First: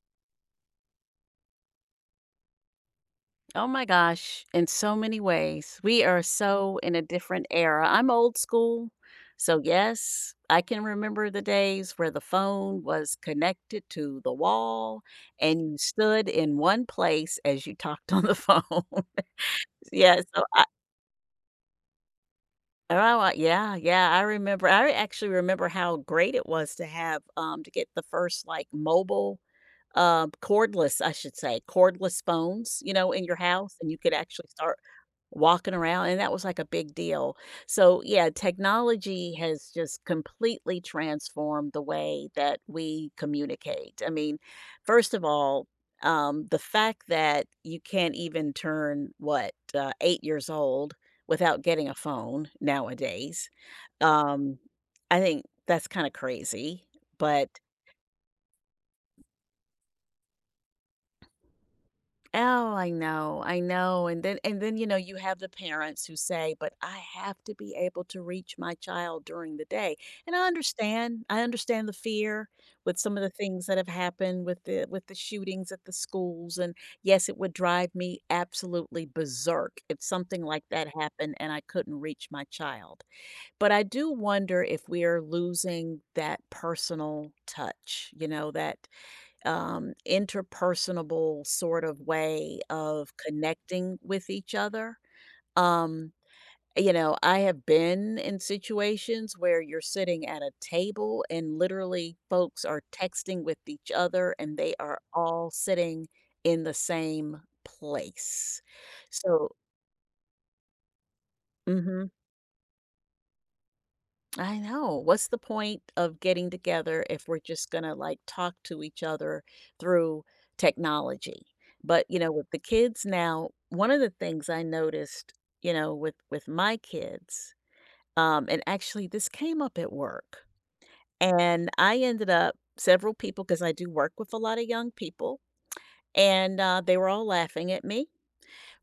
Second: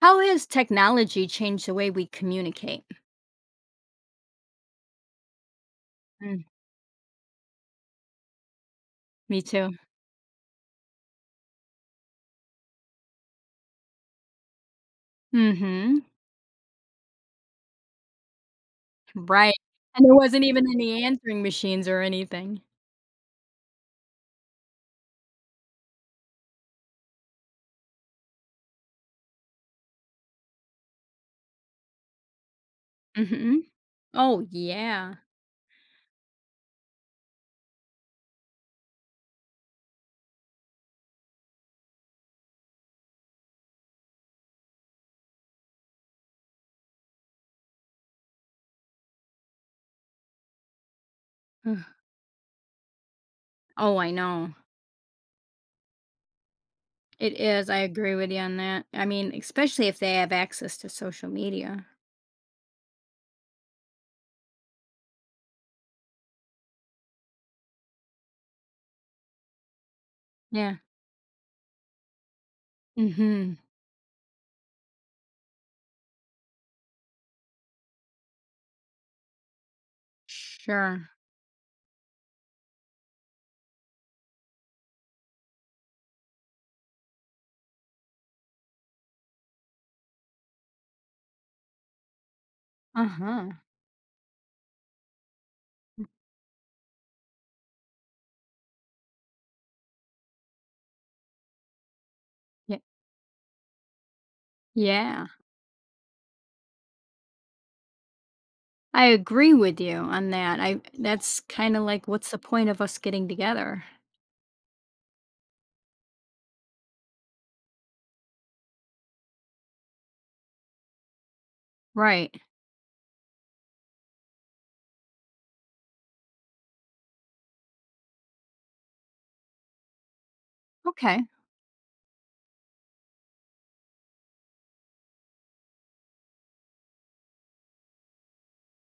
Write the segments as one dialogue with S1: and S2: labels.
S1: How has technology changed the way we communicate?
S2: Oh my gosh, in so many ways. We are
S1: Mm,
S2: so in a different era. I'm old school.
S1: me
S2: So,
S1: too.
S2: yes, I can remember the days where the phone was connected to the wall and you
S1: Mhm.
S2: stood in one place as you talked on the phone.
S1: Right. And there
S2: Yeah.
S1: wasn't even any answering machines or anything.
S2: Yeah, yeah, I remember. I actually remember how great it was to have, to get the first like mobile. Cordless, I should say, cordless phones, in your
S1: Mhm.
S2: house, and you could
S1: Oh,
S2: actually start
S1: yeah.
S2: walking around, and that was like a big deal. So, yeah, technology has just completely transformed the way that we communicate. I mean, first of all, the fact that you can't even turn what, 8 years old without
S1: Ugh.
S2: getting a phone nowadays,
S1: Oh, I know.
S2: um, I think that's kinda crazy,
S1: It
S2: but
S1: is. I agree with you on that. I mean, especially if they have access to social media.
S2: oh, I know, I know. And then, you have the parents who say, "But I have to be able to reach my child during the day." And I
S1: Yeah.
S2: understand. I understand the fear with some of the
S1: Mhm.
S2: things that have happened with the shootings at the schools. And yes, it would drive me absolutely berserk if something like that
S1: Sure.
S2: happened and I couldn't reach my child. But I do wonder if we are losing that personal touch, that interpersonable sort of way of
S1: Uh-huh.
S2: connecting with each other. Um, I have been in situations where you're sitting at a table and literally folks
S1: Yeah.
S2: are texting with each other and they are
S1: Yeah.
S2: all sitting in the same place.
S1: I
S2: So,
S1: agree with you on that. I that's kind of
S2: mhm.
S1: like what's the point of us getting together?
S2: I know. What's the point of getting together if we're just going to like talk to each other through technology? But,
S1: Right.
S2: with the kids now, one of the things I noticed, with my kids, and actually this came up at work.
S1: Okay.
S2: And I ended up several people because I do work with a lot of young people and they were all laughing at me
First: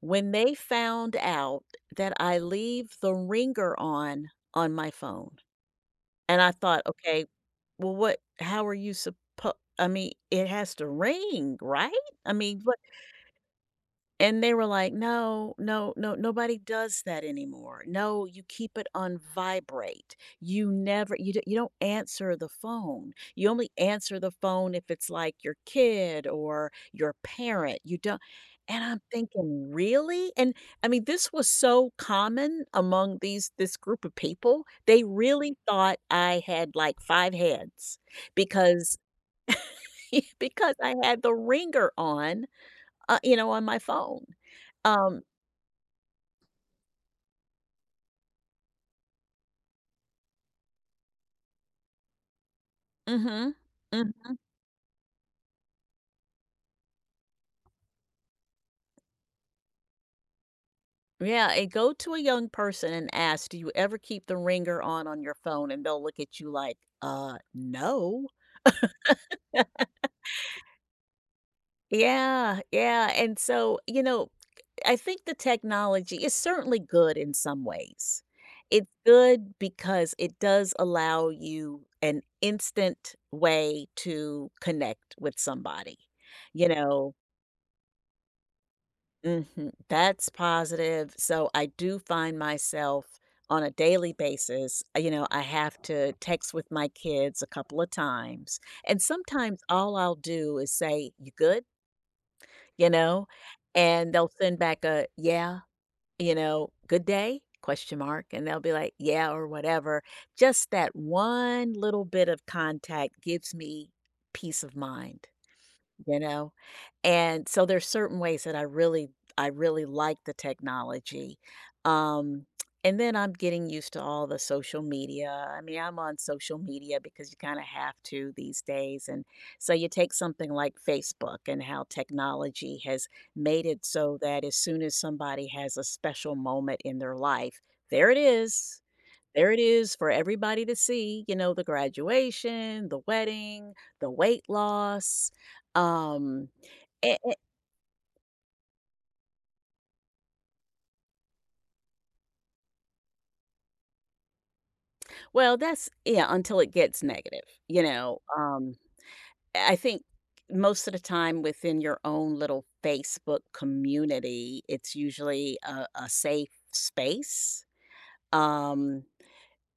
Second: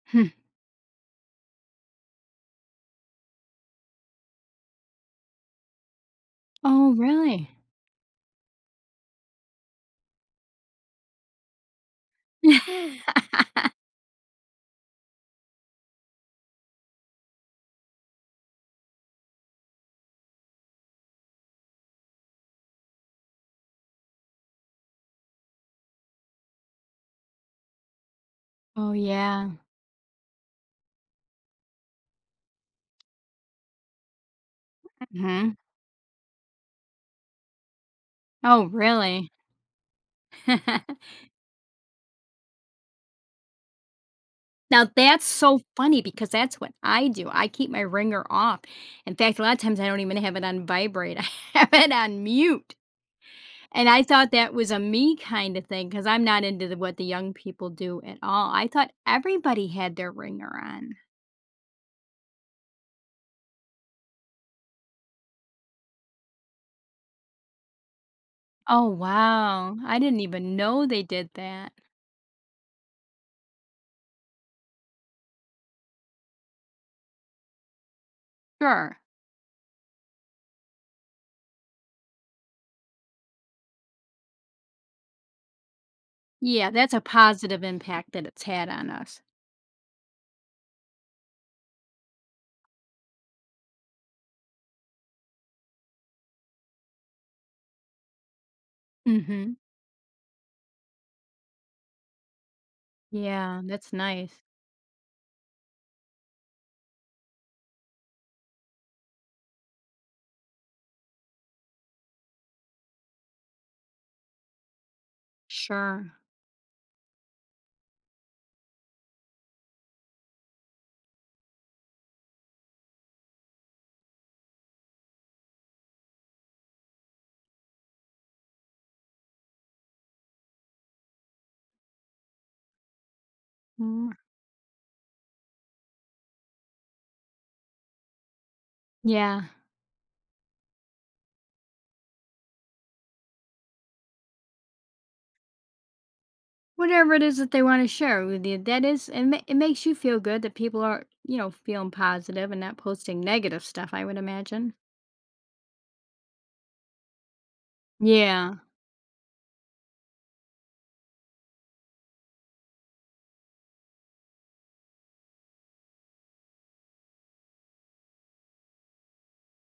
S2: when
S1: Hmm.
S2: they found out that I leave the ringer on my phone. And I thought,
S1: Oh,
S2: "Okay,
S1: really?
S2: well, what how are you supposed? I mean, it has to ring, right? I mean, and they were like, "No, no, no, nobody does that anymore. No, you keep it on vibrate. You never, you, you don't answer the phone. You only answer the phone if it's like your kid or your parent. You don't. And
S1: Oh,
S2: I'm
S1: yeah.
S2: thinking, really? And I mean, this was so common among these this group of people. They
S1: Mhm.
S2: really thought I had like five heads
S1: Oh,
S2: because
S1: really?
S2: because I had the ringer on, on my phone.
S1: Now
S2: Um,
S1: that's so funny because that's what I do. I keep my ringer off. In fact, a lot of times I don't even have it on vibrate. I have it on mute.
S2: Mhm.
S1: And I
S2: Mhm.
S1: thought that was a me kind of thing because 'cause I'm not into the what the young people do at all. I thought everybody had their ringer on.
S2: Yeah, and go to a young person and ask, "Do you ever keep the ringer on your phone?" And they'll look at you like, no."
S1: Oh, wow. I didn't even know they did that.
S2: Yeah, yeah, and so, I think the technology is certainly good in some ways. It's
S1: Sure.
S2: good because it does allow you an instant way to connect with somebody, you
S1: Yeah, that's a
S2: know?
S1: positive impact that it's had on us.
S2: Mhm. That's positive. So I do find myself on a daily basis, I have to text with my kids a couple of times. And
S1: Mhm.
S2: sometimes all I'll do is say, "You good?" you know,
S1: Yeah, that's
S2: and they'll
S1: nice.
S2: send back a, "Yeah," "Good day?" question mark, and they'll be like, "Yeah," or whatever. Just that one little bit of contact gives me peace of mind
S1: Sure.
S2: you know? And so there's certain ways that I really like the technology. Um and then I'm getting used to all the social media. I mean, I'm on social media because you kind of have to these days. And so you take something like Facebook and how technology has made it
S1: Mm,
S2: so that as soon as somebody has a special moment in their life, there it is.
S1: yeah.
S2: There it is for everybody to see, the graduation, the wedding, the weight loss, um,
S1: Whatever it
S2: a
S1: is that they want to share with you, that is, it makes you feel good that people are, feeling positive and not posting negative stuff, I would imagine.
S2: well, that's yeah, until it gets negative, you know,
S1: Yeah.
S2: um, I think most of the time within your own little Facebook community, it's usually a safe space, um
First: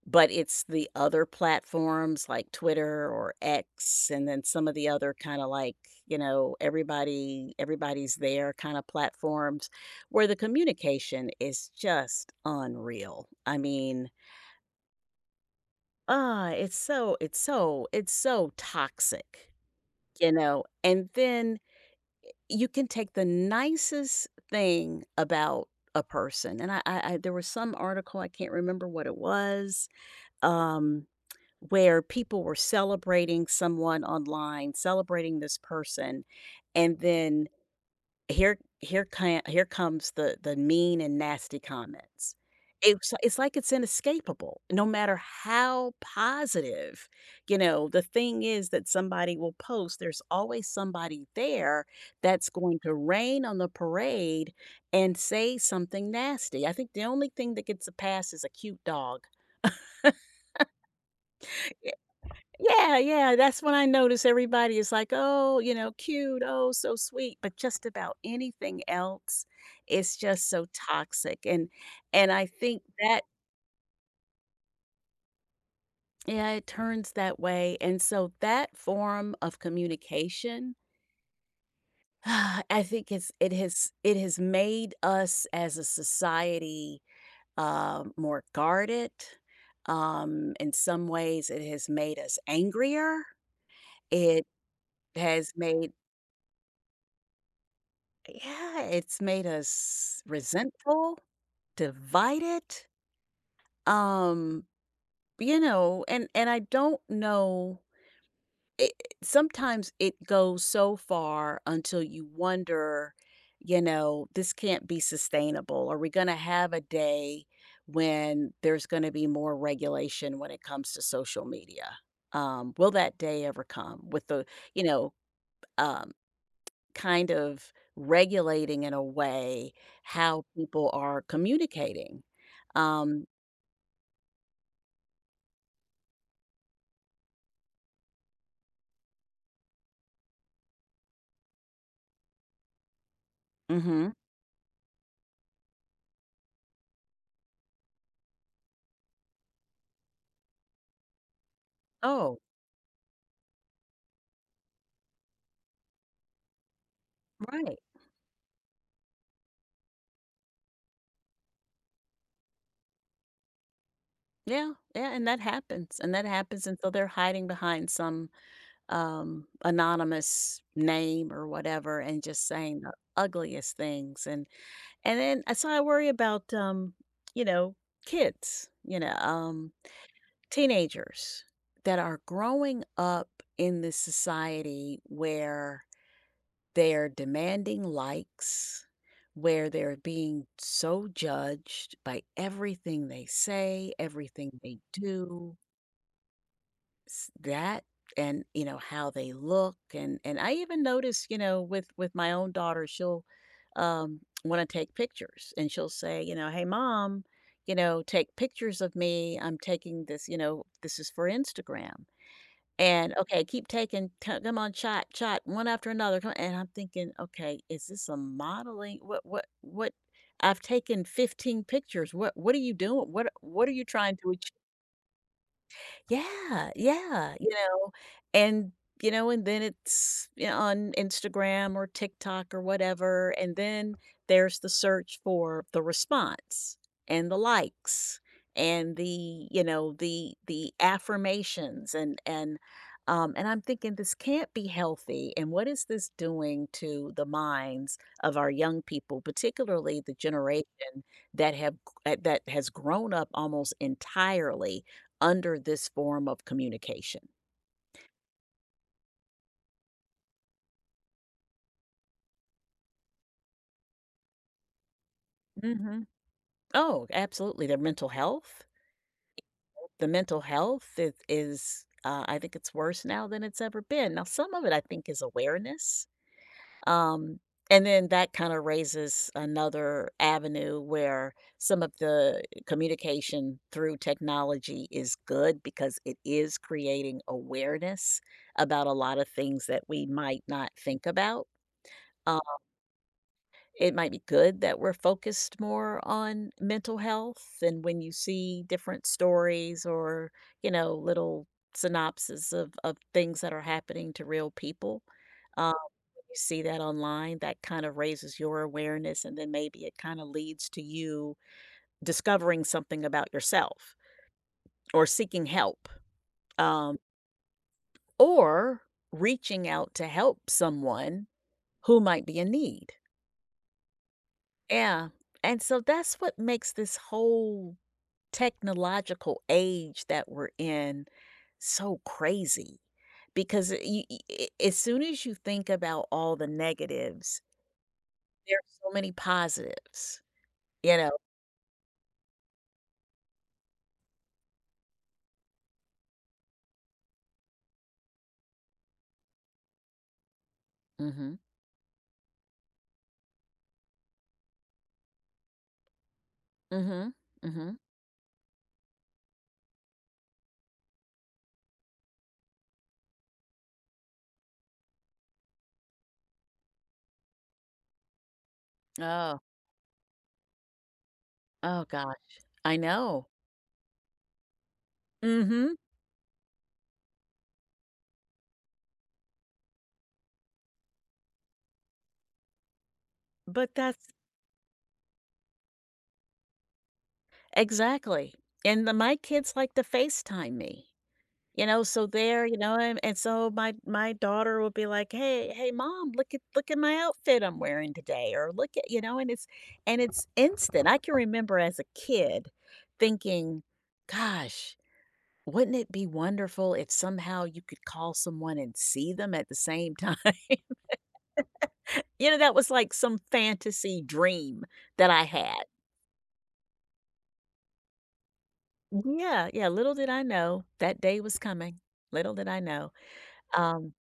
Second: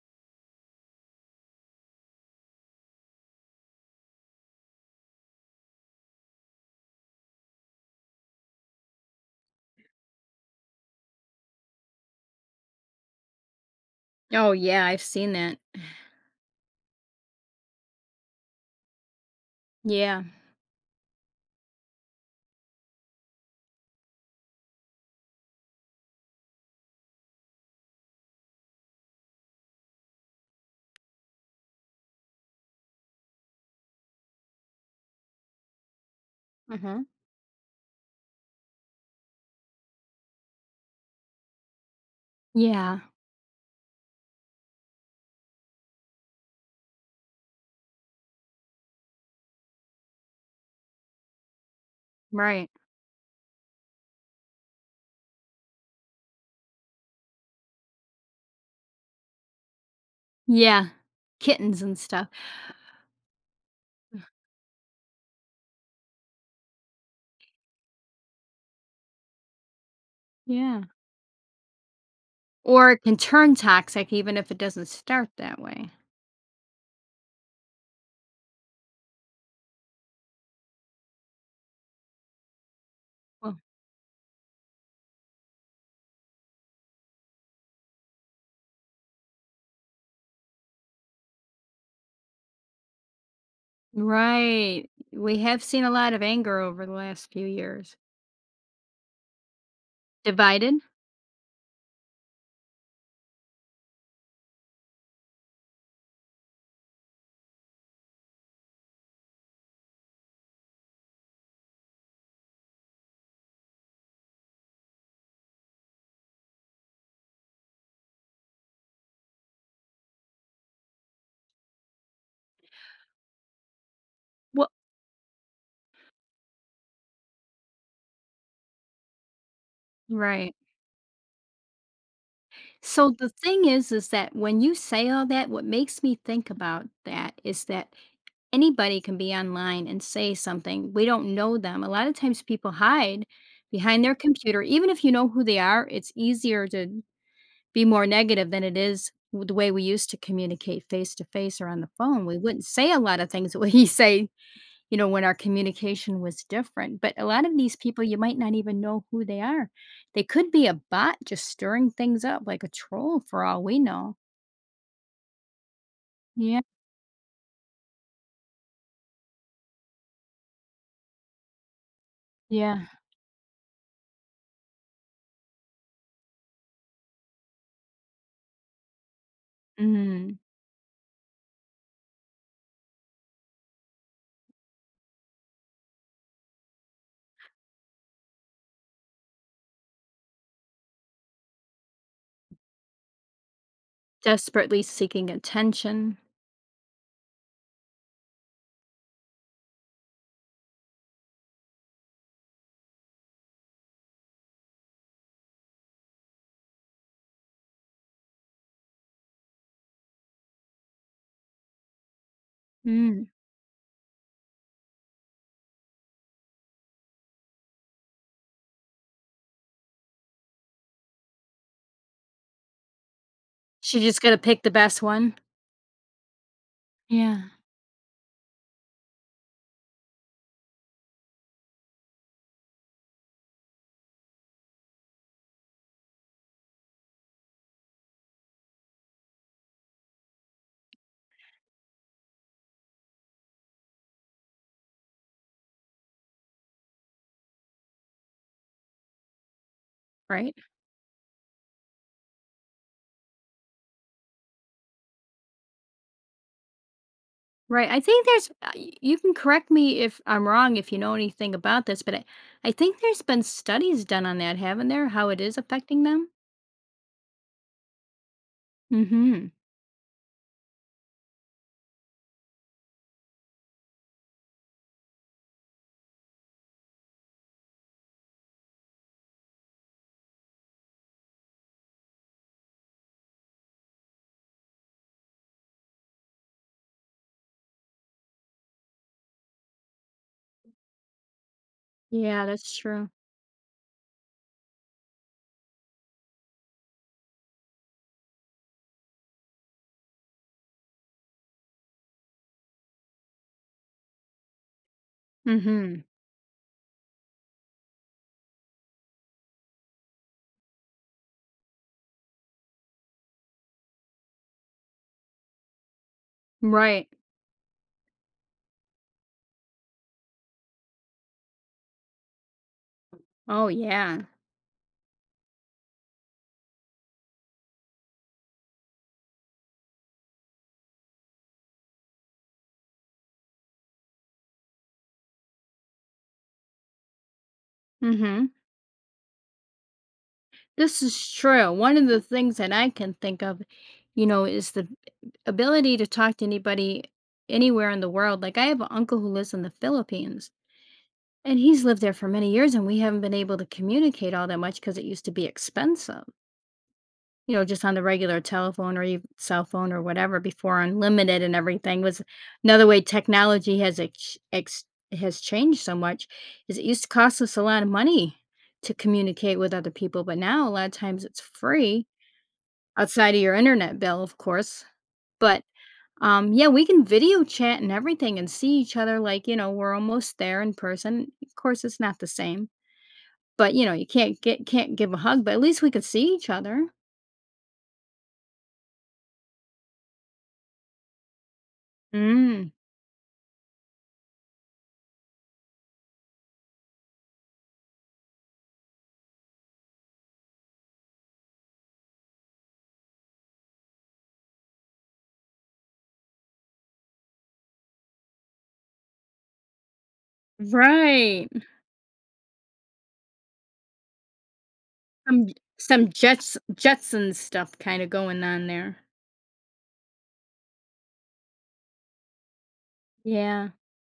S2: but it's the other platforms like Twitter or X and then some of the other kinda like, everybody's there kinda platforms where the communication is just unreal. I mean,
S1: Oh, yeah, I've seen that.
S2: it's so toxic,
S1: Yeah.
S2: you know? And then you can take the nicest thing about a person, and I there was some article, I can't remember what it was, um where people were celebrating someone online, celebrating this person, and
S1: Hmm.
S2: then here comes the mean and nasty comments.
S1: Yeah.
S2: It's like it's inescapable, no matter how positive, the thing is that somebody will post, there's always somebody there that's
S1: Right.
S2: going to rain on the parade and say something nasty. I think the only thing that gets a pass is a cute dog.
S1: Yeah. Kittens and stuff.
S2: Yeah, yeah, that's when I notice everybody is like, "Oh, you know, cute, oh, so sweet," but just about anything else, it's just so
S1: Yeah.
S2: toxic, and I think
S1: Or it can
S2: that
S1: turn toxic even if it doesn't start that way.
S2: yeah, it turns that way, and so that form of communication, I think
S1: Well,
S2: it has made us as a society, more guarded, in some ways, it has made us angrier, it
S1: right. We
S2: has
S1: have seen a
S2: made
S1: lot of anger over the last few years.
S2: yeah, it's made us
S1: Divided?
S2: resentful, divided, um, and I don't know it, sometimes it goes so far until you wonder, this can't be sustainable. Are we going to have a day when there's going to be more regulation when it comes to social media? Will that day ever come with the, you know, um, kind of regulating in a way how
S1: Right.
S2: people are communicating.
S1: So
S2: Um
S1: the thing is that when you say all that, what makes me think about that is that anybody can be online and say something. We don't know them. A lot of times people hide behind
S2: Mhm.
S1: their computer. Even if you know who they are, it's easier to be more negative than it is the way we used to communicate face to face or on the phone.
S2: Oh,
S1: We wouldn't say a lot of things that we say when our communication was different. But a lot of these
S2: right.
S1: people, you might not even know who they are. They could be a bot just stirring things up like a troll for all we know.
S2: Yeah, yeah, and that happens, and that
S1: Yeah.
S2: happens, and so they're hiding behind some, anonymous name or whatever and just saying
S1: Yeah.
S2: the ugliest things, and then so I worry about, you know, kids,
S1: Mm.
S2: teenagers that are growing up in this society where they're demanding likes, where they're being so judged by everything they say, everything they
S1: Desperately seeking
S2: do,
S1: attention.
S2: s- that and you know how they look and I even notice, with my own daughter, she'll want to take pictures and she'll say, "Hey mom, you know, take pictures of me. I'm taking this, you know, this is for Instagram." And,
S1: Mm.
S2: okay, keep taking c come on, shot, shot, one after another, come and I'm thinking, "Okay, is this a modeling? What I've taken 15 pictures. What are you doing? What are you
S1: She
S2: trying
S1: just got
S2: to
S1: to pick the best one.
S2: yeah, yeah,
S1: Yeah.
S2: and, and then it's, on Instagram or TikTok or whatever, and then there's the search for the response and the likes and the, the affirmations and and I'm thinking this can't be healthy. And what is this doing to the minds of our young people, particularly the
S1: Right?
S2: generation that have that has grown up almost entirely under this form of communication.
S1: Right. I think there's, you can correct me if I'm wrong, if you know anything about this, but I think there's been studies done on that, haven't there? How it is affecting
S2: Mhm.
S1: them?
S2: Oh, absolutely, their mental health.
S1: Mm hmm.
S2: The mental health is, I think it's worse now than it's ever been. Now some of it I think is awareness, um, and then that kinda raises another avenue where some of the communication through technology is good because it is creating awareness about a lot of things that we might not think about, um
S1: Yeah, that's true.
S2: it might be good that we're focused more on mental health and when you see different stories or you know little synopses of things that are happening to real people um,
S1: Mm
S2: you see that online that kind of raises your awareness and then maybe it kind of leads to you discovering something about yourself or seeking help,
S1: hmm.
S2: um,
S1: Right.
S2: or reaching out to help someone who might be in need.
S1: Oh, yeah.
S2: Yeah, and so that's what makes this whole technological age that we're in so crazy because as soon as you think about all the negatives,
S1: Mhm.
S2: there are so many positives, you
S1: This
S2: know?
S1: is true. One of the things that I can think of, you know, is the ability to talk to anybody anywhere in the world. Like, I have an uncle who lives in the Philippines,
S2: Mhm.
S1: and he's lived there for many years, and we haven't been able to communicate all that much because it used to be expensive.
S2: Mhm.
S1: You know,
S2: Mhm.
S1: just on the regular telephone or even cell phone or whatever before unlimited and everything was another way technology has has changed so much is it used to cost us a lot of money to
S2: Oh,
S1: communicate with other people, but now a lot of times it's
S2: oh
S1: free
S2: gosh. I know.
S1: outside of your internet bill, of course. But
S2: Mhm.
S1: yeah, we can video chat and everything and see each other like, you know, we're almost there in person. Of course, it's not the same, but
S2: But
S1: you know, you
S2: that's
S1: can't give a hug, but at least we could see each other.
S2: exactly. And the, my kids like to FaceTime me. You know, so there, you
S1: Mm,
S2: know, and so my daughter will be like, "Hey, hey, mom, look at my outfit I'm wearing today," or "Look at," you know, and it's instant. I can remember as a kid thinking, "Gosh, wouldn't it be wonderful if somehow you could call someone and see them at the same time?"
S1: right.
S2: You know, that was like some fantasy dream that I
S1: Some
S2: had.
S1: Jetsons stuff kinda going on there.
S2: Yeah, yeah, little did I know that day was coming. Little did I know.
S1: Yeah.
S2: Um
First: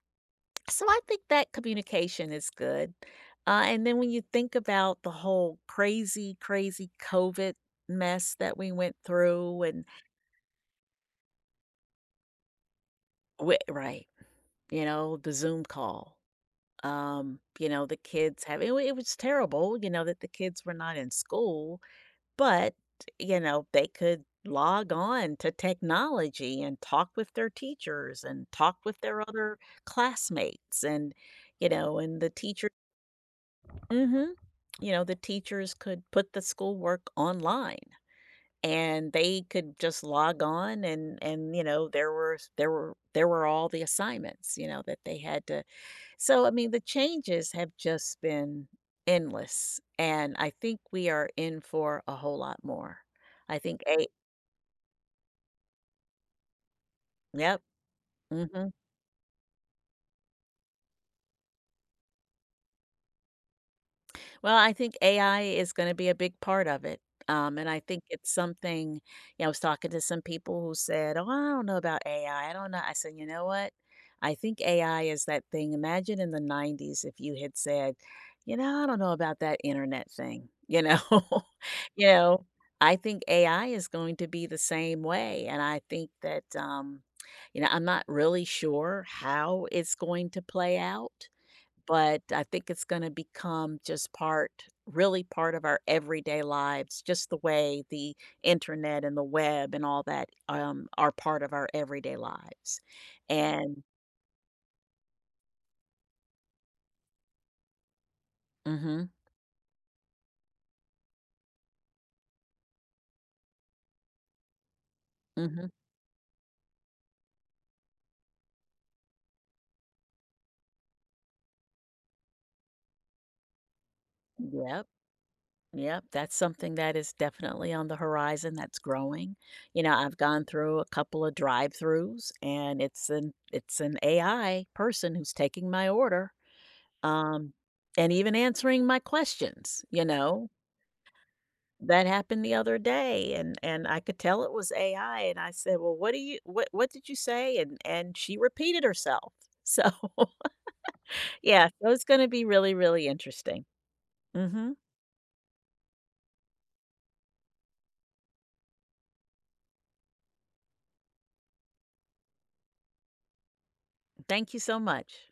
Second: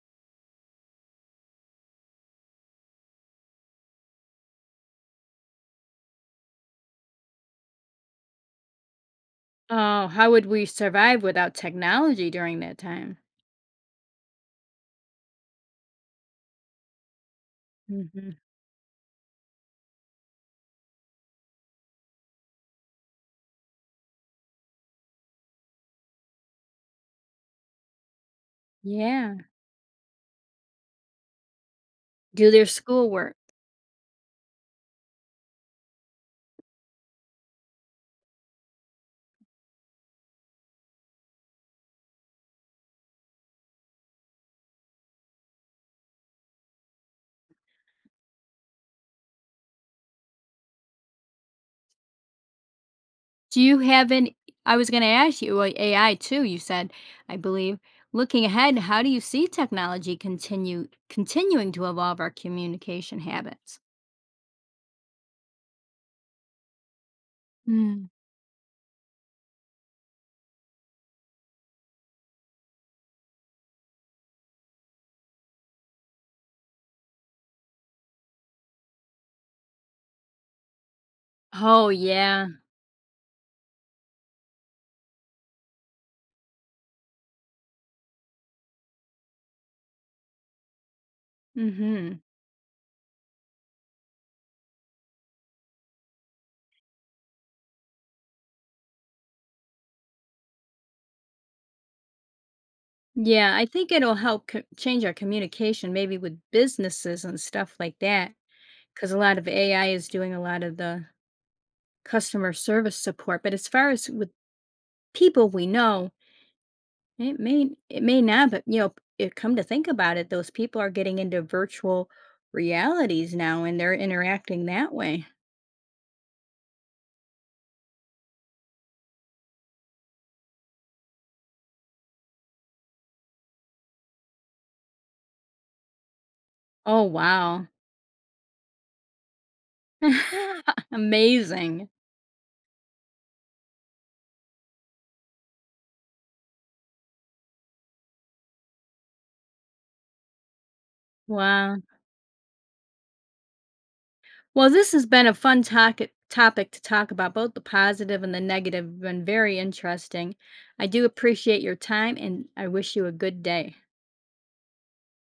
S2: So I think that communication is good. And then when you think about the whole crazy, crazy COVID mess that we went through, and
S1: Oh, how would we survive without technology during that time?
S2: right, the Zoom call, the
S1: Mhm.
S2: kids having it, it was terrible, that the kids were not in school, but, they could log on to technology and talk with their teachers and talk with their
S1: Yeah.
S2: other classmates and, and the
S1: Do their
S2: teachers.
S1: schoolwork.
S2: Mhm. You know, the teachers could put the schoolwork online and they could just log on and you know there were all the assignments you know that they had to so I mean the changes have just been endless and I think we are in for a whole lot more. I
S1: Do you
S2: think a
S1: have an I was gonna ask you, well, AI too, you said, I
S2: yep
S1: believe. Looking
S2: mhm
S1: ahead, how do you see technology continue continuing to evolve our communication habits?
S2: Well, I think AI is gonna be a big part of it, and I think
S1: Mm.
S2: it's something yeah, I was talking to some people who said, "Oh, I don't know about AI, I don't know." I said, "You know what? I think AI is that thing imagine in the '90s if you had said, 'You know, I don't know about that internet thing,' you know?
S1: Oh,
S2: You know,
S1: yeah.
S2: I think AI is going to be the same way, and I think that, I'm not really sure how it's going to play out but
S1: Mhm.
S2: I think it's going to become just part, really part of our everyday lives, just the way the internet and the web and all that are part of our everyday lives.
S1: Yeah, I
S2: And,
S1: think it'll help co change our communication maybe with businesses and stuff like that.
S2: mm-hmm,
S1: 'Cause a lot of AI is doing a lot of the customer service support, but as far as with people
S2: mm-hmm,
S1: we know, it may not, but, you know, it come to think about it, those people are getting into virtual realities now, and they're interacting
S2: yep.
S1: that way.
S2: Yep, that's something that is definitely on the horizon that's growing. You know, I've gone through a couple of drive-throughs and it's an AI person who's taking my order
S1: Oh,
S2: um
S1: wow.
S2: and even answering my questions, you know.
S1: Amazing.
S2: That happened the other day, and I could tell it was AI, and I said, "Well, what do you what did you say?" And she repeated herself. So, yeah,
S1: Wow.
S2: so it's gonna be really, really interesting.
S1: Well,
S2: Mhm.
S1: this has been a fun topic to talk about, both the positive and the negative, been very interesting. I do appreciate your time, and I wish you a good day.
S2: Thank you so much.